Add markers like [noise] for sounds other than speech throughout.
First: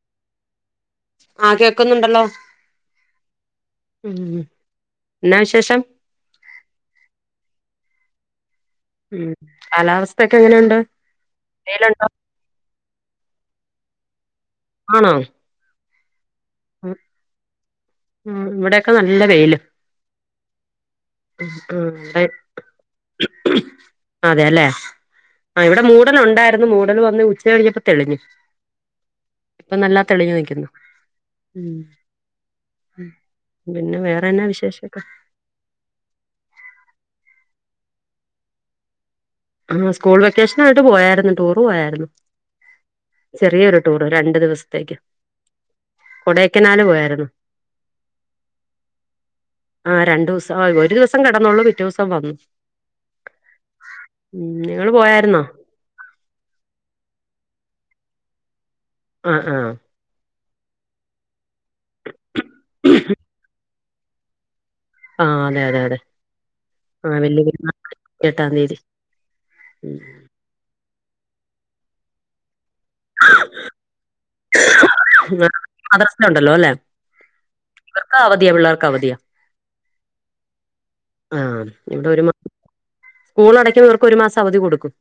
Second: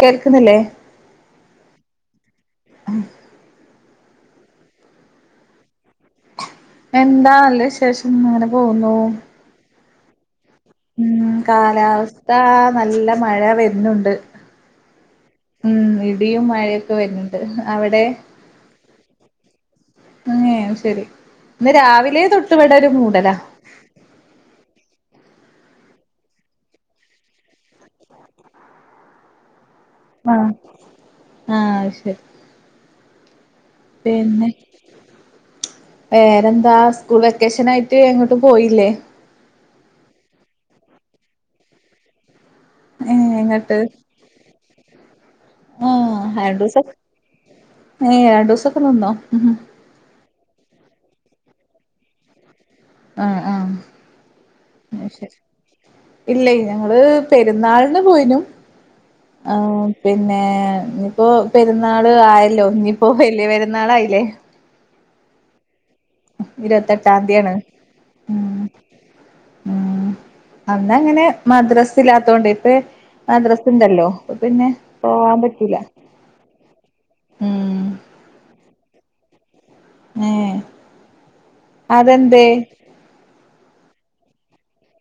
കേൾക്ക്ന്നില്ലേ ആഹ് കേക്കുന്നുണ്ടല്ലോ ആഹ ഉം എന്നാ വിശേഷം എന്താ നല്ല വിശേഷം അങ്ങനെ പോകുന്നു ഉം കാലാവസ്ഥൊക്കെ എങ്ങനെയുണ്ട് ഉം വെയിലുണ്ടോ കാലാവസ്ഥ നല്ല മഴ വെരുനുണ്ട് ആണോ ഉം ഇടിയും മഴയൊക്കെ ഉം വരുന്നുണ്ട് അവിടെ- ഉം ഇവിടെക്കെ നല്ല വെയില് ആഹ് ശരി ഇന്ന് ഉം രാവിലെ ഇവിടെ തൊട്ട് ഇവിടെ ഒരു മൂടലാ അതെ അല്ലേ ആ ഇവിടെ മൂടല് ഒണ്ടായിരുന്നു മൂടൽ വന്ന് ഉച്ച കഴിഞ്ഞപ്പോ തെളിഞ്ഞ് ഇപ്പം നല്ല ആഹ് തെളിഞ്ഞുനിക്കുന്നു ആഹ് ശരി പിന്നെ വേറെന്താ സ്കൂൾ വെക്കേഷൻ ആയിട്ട് എങ്ങോട്ടും പോയില്ലേ ആ സ്കൂൾ വെക്കേഷനായിട്ട് പോയാര്ന്നു ടൂറ് പോയാരുന്നു ഏ എങ്ങട്ട് ചെറിയൊരു ടൂറ് രണ്ടു ദിവസത്തേക്ക് ആ ആൻ [unintelligible] കൊടൈക്കനാല് ഡ്രൂസ് പോയായിരുന്നു രണ്ടു ദിവസവൊക്കെ നിന്നോ ആഹ് രണ്ട് ദെവുസം ആ ഒരുദെവസം കെടന്നുള്ളൂ പിറ്റേ ദെവസം വന്നു ആഹ് ആഹ് ഉം നിങ്ങള് പോയാര്ന്നോ ഇല്ലയ് ഞങ്ങള് പെരുന്നാളിന് പോയിനു ആ ആ ആഹ് പിന്നെ ഇപ്പോ പെരുന്നാള് ആയല്ലോ ഇന്നിയിപ്പോ വല്യ പെരുന്നാള് ആയില്ലേ ആഹ് അതെ അതെ അതെ ആഹ് വല്ലിയ ഇരുപത്തെട്ടാംതിയാണ് പെര്ന്നാക്ക് എട്ടാം ഉം തീയതി ഉം അന്ന് അങ്ങനെ മദ്രാസ ഇ ല്ലാത്തൊണ്ടെ ഇപ്പ മദ്രാസ് ഇണ്ടല്ലോ അപ്പൊ പിന്നെ- പോവാൻ ഇങ്ങക്ക് പറ്റൂല മദ്രസയുണ്ടല്ലോ അല്ലെ ഉം ഇവർക്ക് അവധിയാ പിള്ളേർക്ക് അവധിയാ ഏഹ് ആഹ് ഇവിടെ ഒരു അതെന്തേ സ്കൂൾ അടയ്ക്കുന്നർക്ക് ഒരു മാസം അവധി കൊടുക്കും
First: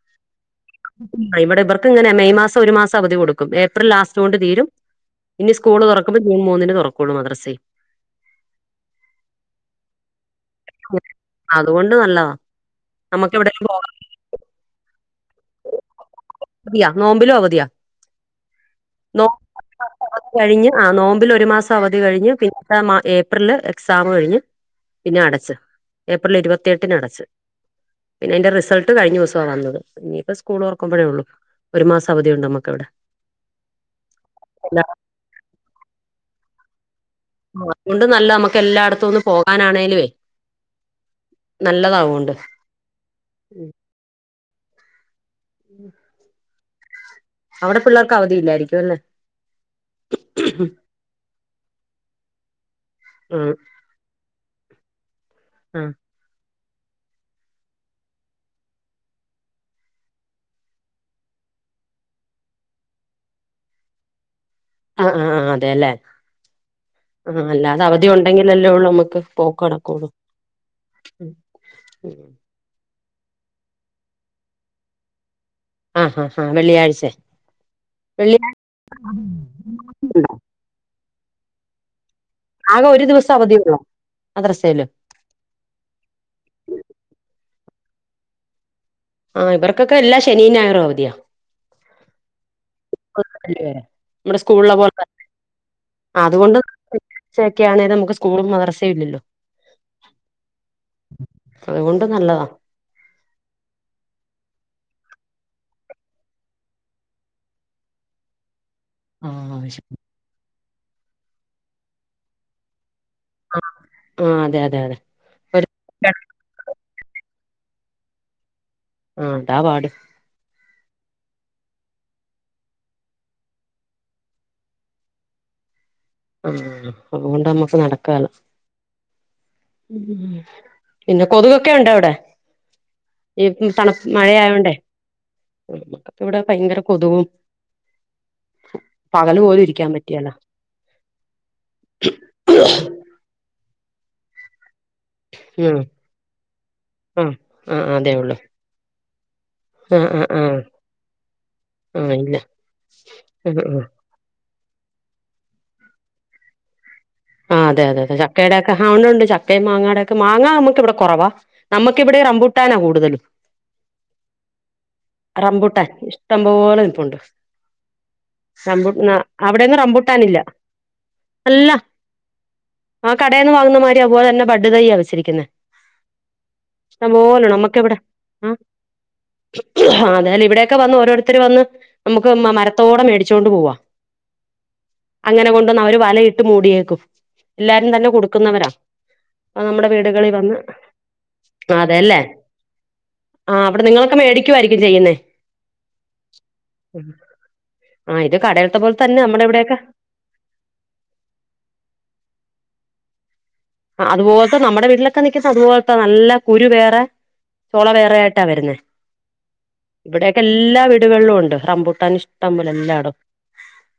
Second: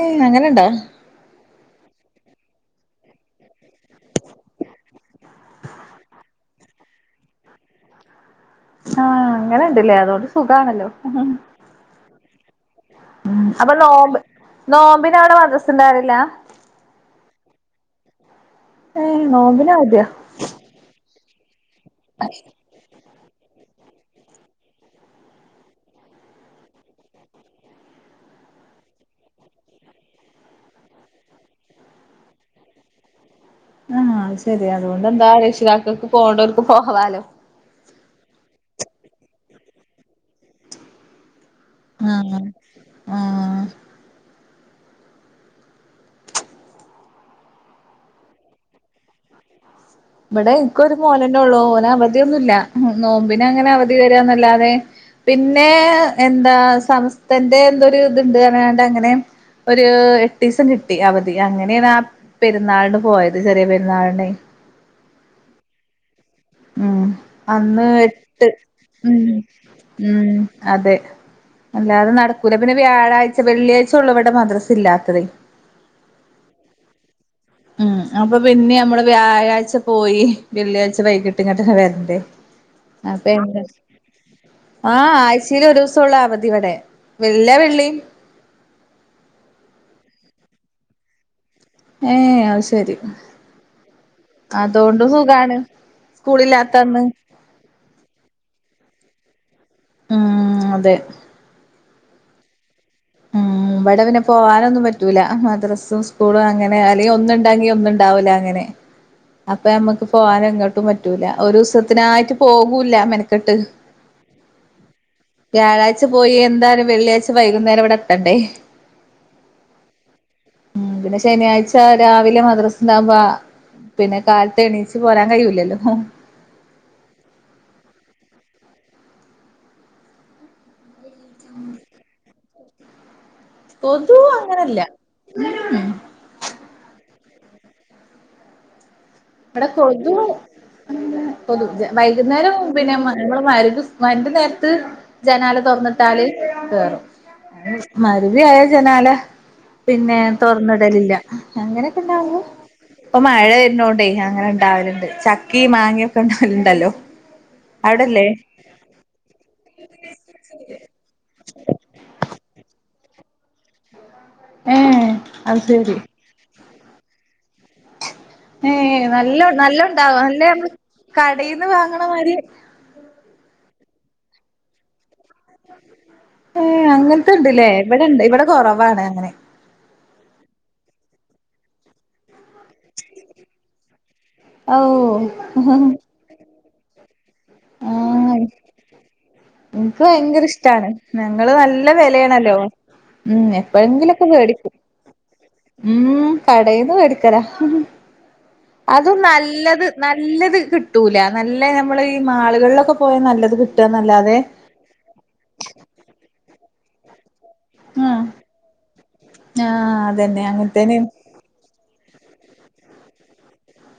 ഏയ് അങ്ങനെയുണ്ടോ ആഹ് ഇവിടെ ഇവർക്ക് ഇങ്ങനെ മെയ് മാസം ഒരു മാസം അവധി കൊടുക്കും ഏപ്രിൽ ലാസ്റ്റ് കൊണ്ട് തീരും ഇനി സ്കൂള് തൊറക്കുമ്പോ ജൂൺ മൂന്നിന് തൊറക്കുള്ളൂ മദർസെ ആഹ് അങ്ങനെ ഇണ്ട് ഇല്ലേ അതു കൊണ്ട് സുഖണല്ലോ അതുകൊണ്ട് നല്ലതാ നമുക്ക് ഉം എവിടെലും അപ്പൊ പോകാൻ നോമ്പ് നോമ്പിന് അവിടെ മദ്‌റസ ഇണ്ടായിരുന്നില ഇല്ല നോമ്പിനും അവധിയാ ഏയ് നോ നോബിന് അവധിയ അവധി കഴിഞ്ഞ് ആ നോമ്പില് ഒരു മാസം അവധി കഴിഞ് പിന്നെ ഏപ്രില് എക്സാം കഴിഞ്ഞ് പിന്നെ അടച്ച് ഏപ്രിൽ ഇരുപത്തിഎട്ടിന് അടച്ച് പിന്നെ അയിന്റെ റിസൾട്ട് കഴിഞ്ഞ ദിവസവാവന്നത് ഇനിപ്പോ സ്കൂള് തൊറക്കുമ്പഴേള്ളൂ ഒരു മാസം അവധിയുണ്ട് നമക്ക് അവടെ ആഹാ അത് ശരിയാ അതുകൊണ്ട് എന്താ രക്ഷിതാക്കൾക്ക് പോവണ്ടോർക്ക് പോവാലോ ആഹ് അതുകൊണ്ട് നല്ലതാ നമ്മക്ക് എല്ലായിടത്തും ഒന്ന് പോകാനാണേലുവേ നല്ലതാവോണ്ട് ആഹ് ആഹ് ഉം അവിടെ പിള്ളേർക്ക് അവധി ഇല്ലായിരിക്കും അല്ലെ ഇവിടെ എനിക്ക് ഒരു മോന് അല്ലെ ഉള്ളൂ ഓന് അവധിയൊന്നുയില്ല നോമ്പിനെ ഉം അങ്ങനെ അവ [unintelligible] പിന്നെ ആഹ് എന്താ സമസ്തന്റെ എന്തൊരു ഇതുണ്ട് പറയാണ്ട് അങ്ങനെ- ഒരു എട്ടീസം കിട്ടി അവധി അങ്ങനെണ് ആ പെരുന്നാൾന് പോയത് ചെറിയ പെരുന്നാൾനെ ആഹ് ആഹ് അതെല്ലെ ഉം ആഹ് അല്ലാതെ അന്ന് അവധി എട്ട് ഒണ്ടെങ്കിലല്ലേ ഉള്ളൂ ഉം നമ്മക്ക് പോക്കടക്കുള്ളൂ ഉം അതെ അല്ലാതെ നടക്കൂല പിന്നെ വ്യാഴാഴ്ച വെള്ളിയാഴ്ച്ചൊള്ളു ഇവടെ മദ്രസ് ല്ലാത്തത് ആ ഹാ ഹാ വെള്ളിയാഴ്ചെ ഉം അപ്പൊ പിന്നെ ഞമ്മള് വ്യാഴാഴ്ച പോയി ഉണ്ടോ വെള്ളിയാഴ്ച വൈകിട്ട് ഇങ്ങട്ടെന്നെ വെര്ണ്ടേ ആകെ ഒരു ദിവസം അവധിയുള്ളോ [unintelligible] മദ്രസയില് ആഹ് ആഴ്ച ച്ചിലൊരുസൊള്ളു അവധി വടെ എല്ലാ വെള്ളീം ആഹ് ഇവർക്കൊക്കെ എല്ലാ ശെനീം ഞായറും അവധിയാ ഏഹ് അത് ശെരി നമ്മുടെ സ്കൂളിലെ പോലെ അതോണ്ട് സുഖാണ് സ്കൂള്ല്ലാത്തന്ന് [unintelligible] നമ്മക്ക് സ്കൂളും മദ്രസയും ഇല്ലല്ലോ ആഹ് അതെ അതുകൊണ്ട് നല്ലതാ ഇവടെ പിന്നെ പോകാനൊന്നും പറ്റൂല മദ്രസും സ്കൂളും അങ്ങനെ അല്ലെങ്കി ഒന്ന്ണ്ടെങ്കി ഒന്ന്ണ്ടാവൂല അങ്ങനെ അപ്പൊ ആഹ് ഞമ്മക്ക് പോവാനെങ്ങട്ടും പറ്റൂല ഒരു ദിവസത്തിനായിട്ട് പോകൂല്ല മെന ന്ന്ട്ട് ആഹ് അതെ അതെ അതെ ഒരു വ്യാഴാഴ്ച പോയി എന്താലും വെള്ളിയാഴ്ച വൈകുന്നേരം ഇവടെ ത്തണ്ടെ അ അതാ പാട് ഉം പിന്നെ ശനിയാഴ്ച രാവിലെ മദ്രസണ്ടാകുമ്പൊ പിന്നെ കാലത്തെണീച്ച് പോരാൻ കയ്യൂലല്ലോ ആഹ് അതുകൊണ്ട് നമ്മക്ക് നടക്കേല ഉം പിന്നെ കൊതുകൊക്കെയുണ്ടൊ വടെ ഈ തണപ് കൊതു മഴയായോണ്ടേ അങ്ങനല്ല ഇവടെ ഭയങ്കര കൊതുകും പകല് പോലും ഇവടെ ഇരിക്കാൻ കൊതു പറ്റിയേല ഉം കൊതു വൈകുന്നേരം പിന്നെ മ ഞങ്ങള് മഗ്രിബ് സ് മഗ്രിബിന്റെര്ത്ത് ജനാല ഉം തൊർന്ന്ട്ടാല് കേറും ആഹ് ആഹ് അതേ ഉള്ളൂ മഗ്രിബായ ജനാല ആഹ് പിന്നെ ആഹ് ആഹ് തൊർന്ന്ടലില്ല ആഹ് ഇല്ല അങ്ങനെക്കെണ്ടാവുമ്പൊ പ്പ മഴ ആഹ് ആഹ് വെര്ണോ ണ്ടെ അങ്ങനെണ്ടാവല്ണ്ട് ചക്കി മാങ്യൊക്കെ ണ്ടാവല്ണ്ടല്ലോ ആഹ് അതെ അതെതെ ചക്കേടെ ഒക്കെ ഹാണ് ണ്ട് ചക്കേം മാങ്ങാടൊക്കെ മാങ്ങ നമ്മക്ക് ഇവടെ കൊറവാ നമ്മക്കിവടെ റംമ്പൂട്ടാനാ കൂടുതലും ഏഹ് അത് റമ്പുട്ടാൻ ഇഷ്ടംപോലെ നിപ്പുണ്ട് ഏ റംബൂ നല്ലോം അവിടെയൊന്നും നല്ലോണ്ടാവോ റംബൂട്ടാനില്ല നല്ലത് മ്മള് കടേന്ന് അല്ല വാങ്ണ മാരി ആഹ് കടേന്ന് വാങ്ങുന്ന മാരി അത് പോലെ തന്നെ ബഡ് തെയ്യാ വെച്ചിരിക്ക്ന്നെ ഏഹ് അങ്ങൻത്തെണ്ട്ലെ ഇവടെണ്ട് ഇവടെ കൊറവാണ് അങ്ങനെ ആഹ് അതെലെ ഇവടെയൊക്കെ വന്ന് ഓരോരുത്തര് വന്ന് നമ്മക്ക് മ മരത്തോടെ മേടിച്ചോണ്ട് പോവാ ഔ അങ്ങനെ കൊണ്ടന്ന് അവര് വലയിട്ട് മൂടിയേക്കും എല്ലാരും തന്നെ കൊടുക്കുന്നവരാ അപ്പ നമ്മുടെ ഇൻക്ക് വീടുകളിൽ ഭയങ്കര വന്ന് ഇഷ്ടാണ് ഞങ്ങള് നല്ല അതെല്ലേ വെലേണല്ലോ ഉം ആ അവിടെ നിങ്ങളൊക്കെ എപ്പഴെങ്കിലൊക്കെ വേടിക്കും മേടിക്കുവായിരിക്കും ചെയ്യുന്നേ ഉം കടേന്ന് വേടിക്കല ആ ഇത് കടയിലത്തെ പോലെ അതും തന്നെ നമ്മുടെ ഇവിടെയൊക്കെ നല്ലത് നല്ലത് കിട്ടൂല നല്ല നമ്മള് ഈ മാളുകളിലൊക്കെ പോയാ നല്ലത് കി അതുപോൽത്തെ നമ്മടെ വീട്ടിലൊക്കെ നിക്കുന്ന അതുപോൽത്തെ നല്ല കുരു വേറെ ചോള ആഹ് വേറെയായിട്ടാ വരുന്നേ ആഹ് ഇവിടെൊക്കെ അതന്നെ എല്ലാ അങ്ങനത്തേന് വീടുകളിലും ഉണ്ട് റംമ്പുട്ടൻഷ് ടപോലെ എല്ലാടോ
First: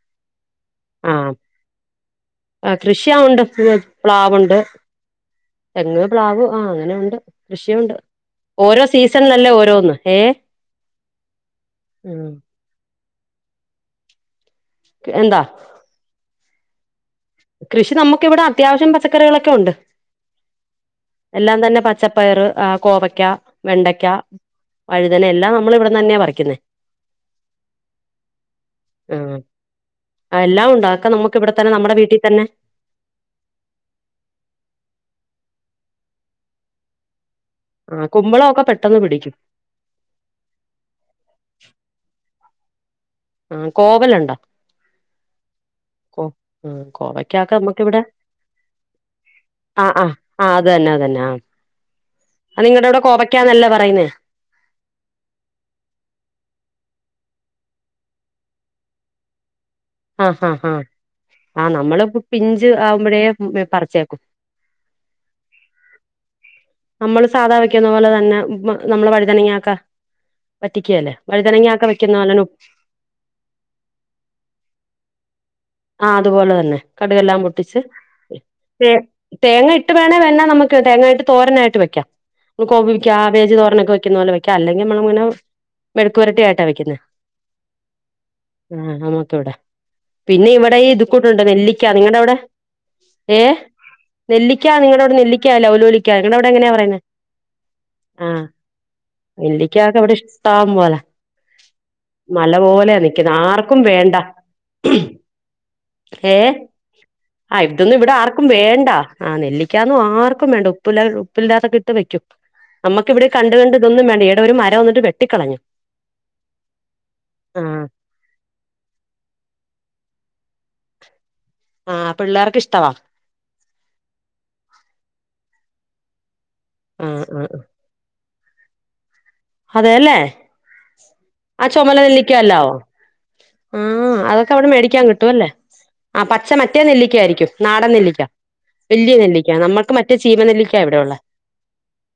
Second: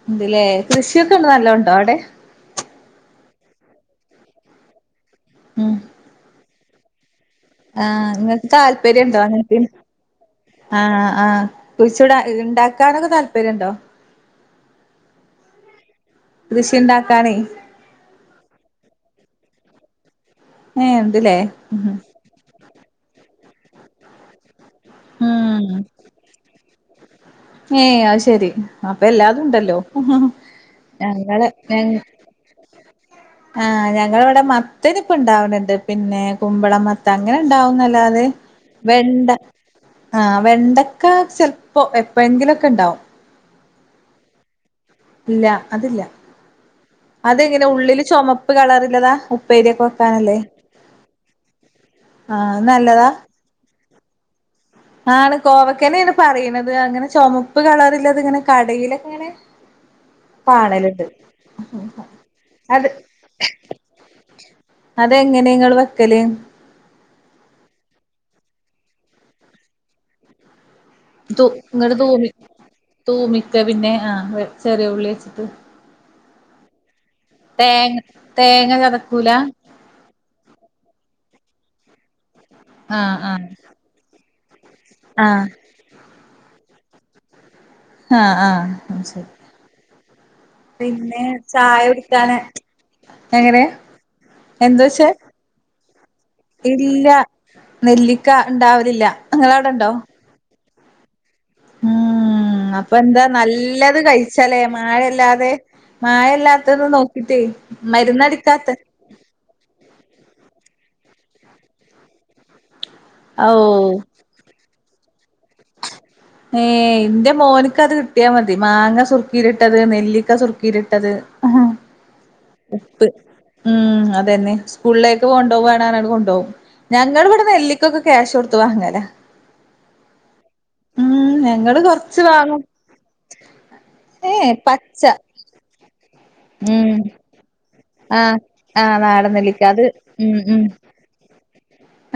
ഇണ്ട്ല്ലേ കൃഷിയൊക്കെ ഉ നല്ല ഉണ്ടോ അവിടെ ആ കൃഷിയവുണ്ട് പ്ലാവുണ്ട് ഉം തെങ്ങ്, പ്ലാവ് ആഹ് അങ്ങനെയുണ്ട്. ആഹ് ഇങ്ങക്ക് താല്പര്യണ്ടോ അങ്ങൻത്തീന്. ഓരോന്ന് ഏ ആഹ്, ആഹ് കുഴിച്ചൂട ണ്ടാക്കാനൊക്കെ താല്പര്യണ്ടോ. കെ എന്താ. കൃഷിണ്ടാക്കാനേ. കൃഷി നമുക്കിവിടെ അത്യാവശ്യം പച്ചക്കറികളൊക്കെ ഒണ്ട്. ഏഹ്. ഇണ്ട്ല്ലേ എല്ലാം തന്നെ ഉം പച്ചപ്പയറ്, ആഹ് കോവയ്ക്ക, വെണ്ടയ്ക്ക. വഴുതനെല്ലാം ഉം നമ്മളിവടന്ന്യാ പറിക്കുന്നേ. ഏഹ് അഹ് ശെരി അപ്പെല്ലാതുംണ്ടല്ലോ ആ എല്ലാം ഉണ്ട് അതൊക്കെ നമുക്ക് ഞങ്ങളെ ഇവിടെ തന്നെ ഞങ്ങ നമ്മുടെ വീട്ടിൽ തന്നെ ആഹ് ഞങ്ങളെവിടെ മത്തനിപ്പൊ ണ്ടാവ്ണ്ണ്ട് പിന്നെ കുമ്പളം മ ത്ത ആ അങ്ങനെണ്ടാവുന്നല്ലാതെ കുമ്പളമൊക്കെ പെട്ടെന്ന് വെണ്ട. പിടിക്കും ആ വെണ്ടക്ക ചെലപ്പോ എപ്പോഴെങ്കിലൊക്കെണ്ടാവും. ആഹ് കോവലുണ്ടോ. ഇല്ലാ അതില്ല. ഓഹ്. അതെങ്ങനെ ഉള്ളില് ചൊമപ്പ് കളറില്ലതാ ഉപ്പേരിയൊക്കെ ആ ആ വെക്കാനല്ലേ. ആ അത് തന്നെ അത് തന്നെ ആഹ് നല്ലതാ. ക്കാ നല്ലെ പറയുന്നേ. ആണ് കോവക്കന്നേണ് പറീണത് അങ്ങനെ ചുമപ്പ് കളറില്ലത് ഇങ്ങനെ കടയിലൊക്കെങ്ങനെ. ആഹ് ഹാ ഹാ ആ നമ്മള് പിഞ്ച് അത് ആവുമ്പഴേ പറിച്ചേക്കും. അതെങ്ങനെ ഇങ്ങള് വെക്കല്. അമ്മള് സാധാ വെക്കുന്ന പോലെ തന്നെ നമ്മള് വഴുതനങ്ങാക്ക. വറ്റിക്കേല്ലേ തു വഴുതനങ്ങ്യക്കെ ഇങ്ങട് വെക്കുന്ന തൂമി പോലെന്നെ ഉ തൂമിക്ക പിന്നെ ആഹ് ചെറിയ ഉള്ളി വെച്ചിട്ട്. ആഹ് അതുപോലെ തന്നെ കടുകെല്ലാം പൊട്ടിച്ച് തേങ്ങ തേങ്ങ ചതക്കൂല തേങ്ങ ഇ ട്ട് വേണേ വേണ നമുക്ക് തേങ്ങായിട്ട് തോരനായിട്ട് വെക്കാം കോവീ ആഹ് ആഹ് ക്യാബേജ് തോരനൊക്കെ വെക്കുന്ന പോലെ വെക്കാം. ക്കാം അല്ലെങ്കി നമ്മളിങ്ങനെ ആഹ് മെഴുക്കുവരട്ടി ആയിട്ടാ വെക്കുന്നെ. ആഹ്, ആ ആഹ് ശെരി. നമുക്ക് ഇവിടെ പിന്നെ ഇവിടെ ഈ ഇത് പിന്നെ കൂട്ടുണ്ട് നെല്ലിക്ക നിങ്ങളുടെ ചായുടിക്കാന് എങ്ങനെ. നെല്ലിക്കാ എന്തോയ്ച്ചേ നിങ്ങളവിടെ നെല്ലിക്കാ ലവലോലിക്കാ നിങ്ങടവിടെ എങ്ങനെയാ പറയുന്നേ. നെല്ലിക്കണ്ടാവലില്ല ങ്ങളവടെണ്ടോ. ട്ടംപോലാ ഉം മലപോലയാ നിക്കുന്നെ ആർക്കും വേണ്ട. തല്ലേ മഴല്ലാതെ ഏ മായല്ലാത്തത് നോക്കിട്ടേ മരുന്നടിക്കാത്തെ. ആഹ് നെല്ലിക്ക്യാന്നും ആർക്കും വേണ്ട ഉപ്പല ഉപ്പില്ലാത്തെ ഇട്ട് വെക്കും. നമുക്ക ഇവിടെ ഓ കണ്ട് കണ്ട് ഇതൊന്നും വേണ്ട ഈടെ ഒരു മരം അങ്ങോട്ട്‌ വെട്ടി. ഏഹ് ന്റെ ആ മോൻക്കത്. കിട്ടിയാ മതി മാങ്ങ സുർക്കീലിട്ടത്, നെല്ലിക്ക സുർക്കീലിട്ടത്. ആഹ് പിള്ളേർ ഉപ്പ് ഉം അതന്നെ സ്കൂളിലേക്ക് കൊണ്ടോവാണ് അറഞ്ഞ്ങ്ങാണ്ട് കൊണ്ടോവും. ആ ആ ഞങ്ങളിവിടെ നെല്ലിക്കൊക്കെ ക്യാഷ് കൊടുത്ത് വാങ്ങലാ. അതേല്ലെ ഉം ആ ഞങ്ങള് ചൊമല കൊറച്ച് വാങ്ങും നെല്ലിക്കല്ലാവോ. ആഹ് ഏ അതൊക്കെ അവിടെ പച്ച മേടിക്കാൻ കിട്ടുവല്ലേ ആ പച്ച മറ്റേ ഉം നെല്ലിക്ക ആയിരിക്കും. നാടൻ നെല്ലിക്ക ആഹ് ആഹ് വല്ല്യേ നാടൻ നെല്ലിക്ക അത് നമ്മുക്ക് മറ്റേ ഉം ഉം ചീമനെല്ലിക്ക്യാ ഇവിടെയുള്ളെ.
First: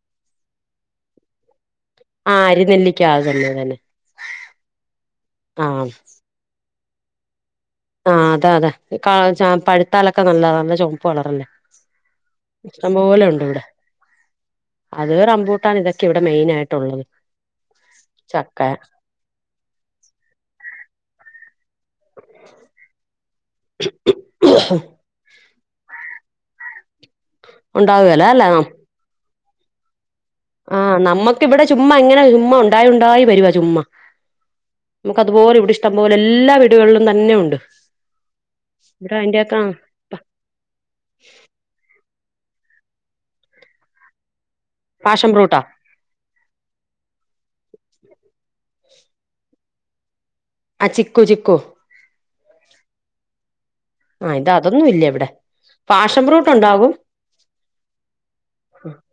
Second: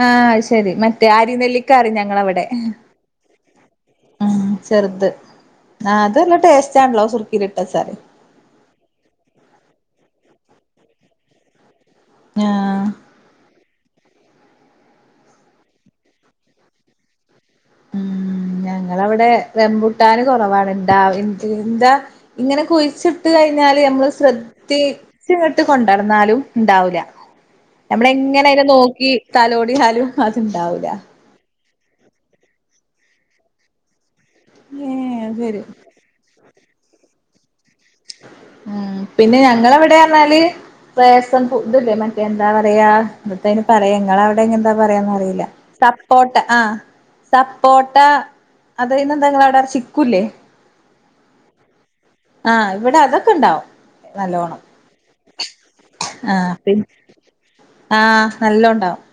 ആഹ് അഹ് ശെരി മറ്റേ ആരിനെല്ലി ആഹ് അരി നെല്ലിക്ക ആഹ് തന്നെ തന്നെ. ആഹ് ചെറുത് ആ ആഹ് അത് നല്ല ടേസ്റ്റാണല്ലോ സുർക്കീലിട്ടെച്ചാല്. ആഹ് അതെ അതെ പഴുത്താലൊക്കെ നല്ലതാ നല്ല ചൊമപ്പ് കളറല്ലേ. ആഹ് ഇഷ്ടം പോലെ ഉണ്ട് ഇവിടെ. അത് റമ്പൂട്ടാൻ ഇതൊക്കെ ഇവിടെ മെയിനായിട്ടുള്ളത് ചക്കാ. അവിടെ റംമ്പുട്ടാന് കുറവാണ് ഇണ്ടാവ എന്താ ഇങ്ങനെ കുഴിച്ചിട്ട് കഴിഞ്ഞാല് നമ്മള് ശ്രദ്ധിച്ച് ശ്രദ്ധിച്ച് കൊണ്ടനടന്നാലും ഉണ്ടാവില്ല നമ്മള് ഉണ്ടാവുകേല അല്ലെ എങ്ങനെ നോക്കി നോക്കി തലോടിയാലും അത് ഉണ്ടാവൂല ആഹ് നമ്മക്ക് ഇവിടെ ചുമ്മാ ഇങ്ങനെ ചുമ്മാ ഉണ്ടായി ഉണ്ടായി വരുവാ ചുമ്മാ ഏഹ് നമുക്ക് അത് അതുപോലെ ശരി ഇവിടെ ഇഷ്ട ഇഷ്ടം പോലെ എല്ലാ വീടുകളിലും തന്നെ ഉണ്ട് ഉം ഇവിടെ പിന്നെ അതിന്റെയൊക്കെ ഞങ്ങളെ എവിടെ പറഞ്ഞാല് ബെഷ ഫുഡ്ല്ലേ മറ്റേ എന്താ പറയാ ഇത്തെന് പറയ നിങ്ങള് അവിടെ അവിടെ എക്കെ എന്താ പറയാ പാഷൻ അറിയില്ല ഫ്രൂട്ടാ സപോട്ട ആ സപ്പോട്ട അത് കഴിഞ്ഞ് നിങ്ങടെ അവിടെ ചിക്കൂല്ലേ ആ ചിക്കു ചിക്കു ആഹ് ഇവിടെ അതൊക്കെ ഉണ്ടാവും ആഹ് ഇത് അതൊന്നും ഇല്ല ഇവിടെ പാഷൻ ഫ്രൂട്ട് ആഹ് പി ഉണ്ടാവും ആഹ് നല്ലോണ്ടാവും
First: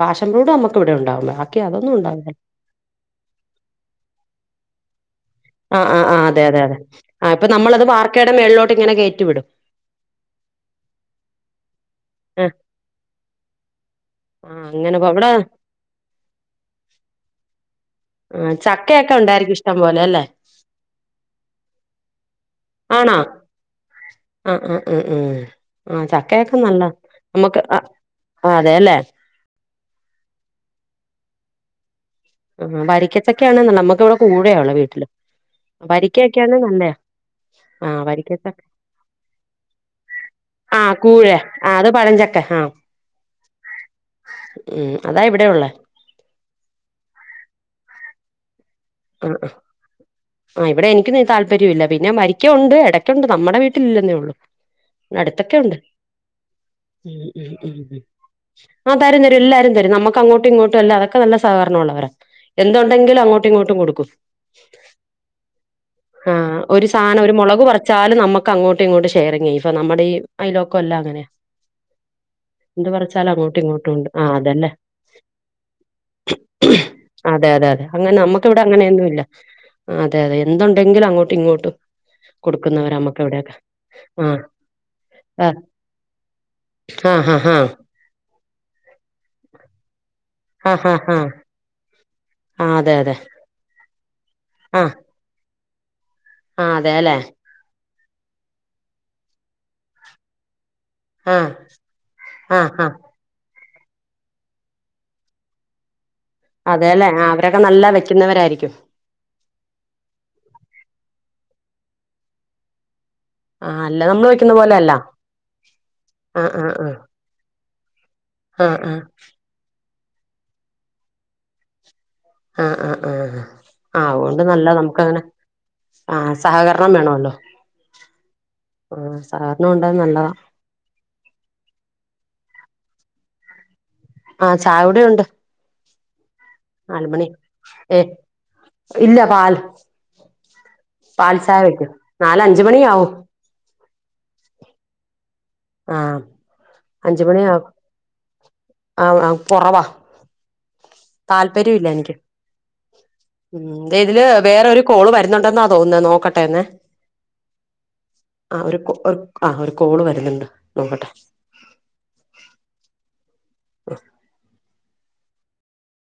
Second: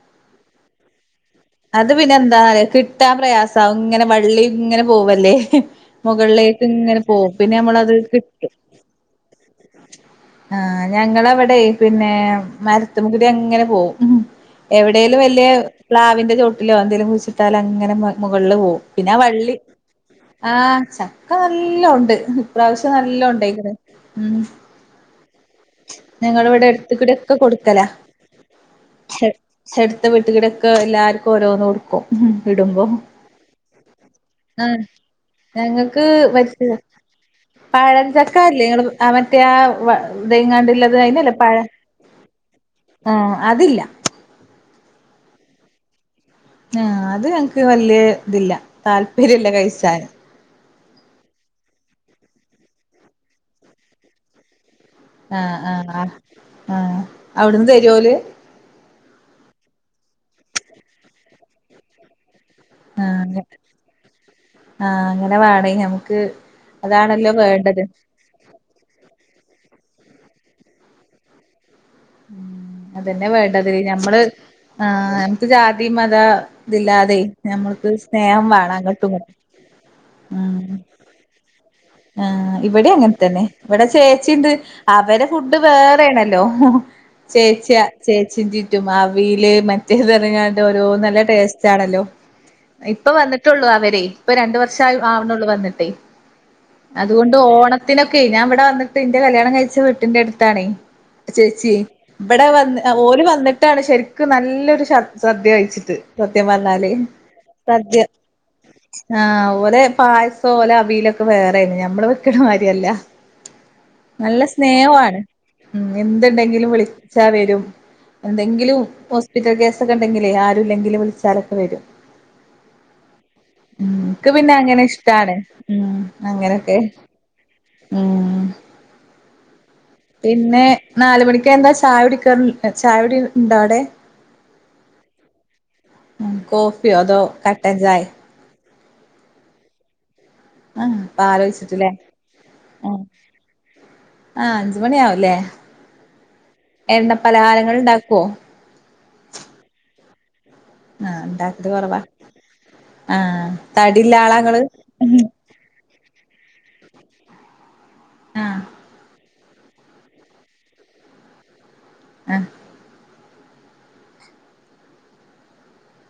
പാഷൻ ഫ്രൂട്ട് നമുക്ക് ഇവിടെ ഉണ്ടാവും അത് അതൊന്നും പിന്നെ ഉണ്ടാവില്ല എന്താ കിട്ടാൻ പ്രയാസാവും ഇങ്ങനെ വള്ളി ഇങ്ങനെ പോവുല്ലേ ആഹ് ആഹ് ആഹ് അതെ അതെ മുകളിലേക്ക് അതെ ഇങ്ങനെ പോകും ആഹ് ഇപ്പൊ പിന്നെ നമ്മളത് വാർക്കയുടെ കിട്ടും മേളിലോട്ട് ഇങ്ങനെ കയറ്റി വിടും ആഹ് ഞങ്ങളവിടെ പിന്നെ ആഹ് മരത്തുമ്പിടി അങ്ങനെ പോകും ആഹ് അങ്ങനെ എവിടെലും ഇവിടെ വലിയ പ്ലാവ് മരത്തിൻ്റെ ചോട്ടിലോ എന്തെലും കുഴിച്ചിട്ടാൽ അങ്ങനെ മുകളിൽ ആഹ് പോകും പിന്നെ ചക്കയൊക്കെ ആ വള്ളി ഉണ്ടായിരിക്കും ഇഷ്ടം പോലെ അല്ലേ ആ ചക്ക നല്ല ഉണ്ട് ഇപ്രാവശ്യം ആണോ നല്ല ഉണ്ടായിക്ക്ണ് ഉം ആഹ് ആഹ് ആഹ് ആഹ് ചക്കയൊക്കെ ഞങ്ങളിവിടെ നല്ല എടുത്തുകൂടി ഒക്കെ നമ്മുക്ക് ആഹ് ആഹ് അതെല്ലേ ചെടുടുത്ത വീട്ടുകിടൊക്കെ എല്ലാവർക്കും ഓരോന്ന് കൊടുക്കും ഉം ആഹ് വരിക്കച്ചൊക്കെയ ആണ് നമ്മുക്ക് ഇവിടെ കൂഴയാള്ളോ വീട്ടില് ഞങ്ങക്ക് വരിക്കയൊക്കെയാണ് വരിക്കയ നല്ലയാ ആഹ് പഴം ചക്ക വരിക്കച്ചക്ക അല്ലേ നിങ്ങള് മറ്റേ ആഹ് എദേങ്ങാണ്ടുള്ളത് കൂഴ അതിനല്ലേ പഴം ആഹ് അത് പഴഞ്ചക്ക ആഹ് ആഹ് അതില്ല ഉം അതാ ഇവിടെ ഉള്ളേ ആ അത് ഞങ്ങക്ക് വലിയ ഇതില്ല താല്പര്യല്ല കഴിച്ചാല് ആ ഇവിടെ എനിക്ക് താല്പര്യം ഇല്ല പിന്നെ വരിക്ക ഉണ്ട് ഇടയ്ക്കുണ്ട് നമ്മുടെ വീട്ടില് ഇല്ലെന്നേ ഉള്ളു ആഹ് അടുത്തൊക്കെ ഉണ്ട് ആഹ് ആഹ് ആഹ് ഉം ഉം അവിടുന്ന് ഉം തരോല് ആഹ് തരം തരും എല്ലരുംതരും നമുക്ക്ങ്ങോട്ട ഇങ്ങോട്ടും എല്ലാം അതൊക്കെ നല്ല സകരണമുള്ളവരാ എന്തുണ്ടെങ്കിലും ആഹ് അങ്ങോട്ടും ഇങ്ങോട്ടും കൊടുക്കും ആഹ് അങ്ങനെ വേണേ നമുക്ക് ആഹ് ഒരു സാധനം അതാണല്ലോ ഒര് മുളക് വേണ്ടത് പറിച്ചാലും അതില് നമ്മക്ക് അങ്ങോട്ടും ഇങ്ങോട്ടും ഷെയറിംഗ് ചെയ്യും. ഇപ്പ നമ്മടെ ഈ അയലോക്കെം എല്ലാം അങ്ങനെയ. ഉം [inaudible] അതന്നെ അങ്ങോട്ടും വേണ്ടത്. ഇങ്ങോട്ടും ഉണ്ട് നമ്മൾ ആഹ് അതെന്നെ ആ നമുക്ക് ജാതി മത ഇതില്ലാതെ നമ്മൾ ഒരു സ്നേഹം ഇവിടെ വേണം അങ്ങനെയൊന്നും അങ്ങട്ടും ഇല്ല. ഇങ്ങട്ടും അതെ അതെ ഉം എന്തുണ്ടെങ്കിലും അങ്ങോട്ടും ഇങ്ങോട്ടും ആ, ഇവിടെ കൊടുക്കുന്നവരാ അങ്ങനെ നമ്മുക്ക് തന്നെ. ഇവിടെയൊക്കെ ഇവിടെ ആഹ് ചേച്ചിണ്ട് അവര് ഫുഡ് വേറെയാണല്ലോ. ആഹ് ചേച്ചിയാ ചേച്ചിന്റെ ചെയ്യും അവില് മറ്റേ, ത് പറഞ്ഞങ്ങാണ്ട്. ആഹ് ഓരോ ആഹ് ആഹ് നല്ല ടേസ്റ്റ് ആണല്ലോ. ആഹ് ആഹ് ആഹ് ആഹ് അതെ ഇപ്പ അതെ വന്നിട്ടുള്ളൂ അവരേ, ഇപ്പ രണ്ടു ആഹ് വർഷം ആവണെള്ളൂ വന്നിട്ടേ. ആഹ് അതെല്ലെ അതുകൊണ്ട് ഓണത്തിനൊക്കെ ഞാൻ ഇവിടെ വന്നിട്ട് എൻ്റെ കല്യാണം കഴിച്ച വീട്ടിന്റെ അടുത്താണേ. ആഹ് ചേച്ചി. ഇവിടെ ആഹ് വന്ന് ആഹ് ഓ ഓല് വന്നിട്ടാണ് ശരിക്കും നല്ലൊരു സദ്യ കഴിച്ചിട്ട്. സത്യ പറഞ്ഞാല് അതെല്ലെ ആഹ് അവരൊക്കെ നല്ല സദ്യ വെക്കുന്നവരായിരിക്കും ആ, ഓലെ പായസം, ഓലെ അവിയലൊക്കെ, വേറെയാണ്. ഞമ്മൾ വെക്കണ മാതിരിയല്ല. ആഹ് അല്ല നമ്മള് നല്ല വെക്കുന്ന പോലെ അല്ല സ്നേഹോണ്. മ്മ്ഹ്. ആഹ് എന്ത്ണ്ടെങ്കിലും ആഹ് വിളിക്കും. ആഹ് വിളിച്ചവരും. ആഹ് എന്തെങ്കിലും ആഹ് ഹോസ്പിറ്റൽ കേസൊക്കെണ്ടെങ്കിലേ, ആരും ഇല്ലെങ്കിൽ വിളിച്ചാലൊക്കെ വരും. ആ, ആ, ആ. ഉം ഇക്ക് ആവൊണ്ട് പിന്നെ നല്ല അങ്ങനെ നമുക്കങ്ങനെ. ഇഷ്ടാണ് ഉം ആ. അങ്ങനൊക്കെ സഹകരണം വേണല്ലോ. ഉം ആ. സഹകരണം ഉണ്ടാവുന്നത് നല്ലതാ. പിന്നെ നാല് മണികെന്താ ചായടിക്കൽ, ചായകുടി ഉണ്ടോ അവിടെ? ആ. ചായൊടിഉണ്ട്. കോഫിയോ നല് അതോ മണി. കട്ടൻ ഏ. ചായെ ഇല്ല പാൽ. ആ. ഇപ്പൊ പാൽ ചായ ആലോചിച്ചിട്ലെ. വെക്കും നാല് അഞ്ച് ആ. മണിയാവും അഞ്ചുമണിയാവുലേ. ആഹ് എണ്ണ പലഹാരങ്ങൾണ്ടാകൊ? ആആ. കൊറവാ ആഹ് ഉണ്ടാക്കല് താല്പര്യോല്ല. കൊറവാ എനിക്ക്. ആഹ് മ്മ്ഹ്. തെ തടില്ല ഇതില് ആളാ ഇങ്ങള് വേറെരു കോൾ വരുന്നുണ്ടെന്നാ തോന്നത്. നോക്കട്ടെ. നോക്കട്ടെ എന്ന്. ആ. ആഹ് ഒര് ആ ഒരു കോൾ വരുന്ന്ണ്ട് നോക്കട്ടെ. ഹേ. [inaudible] [unintelligible] ഹ്. [inaudible]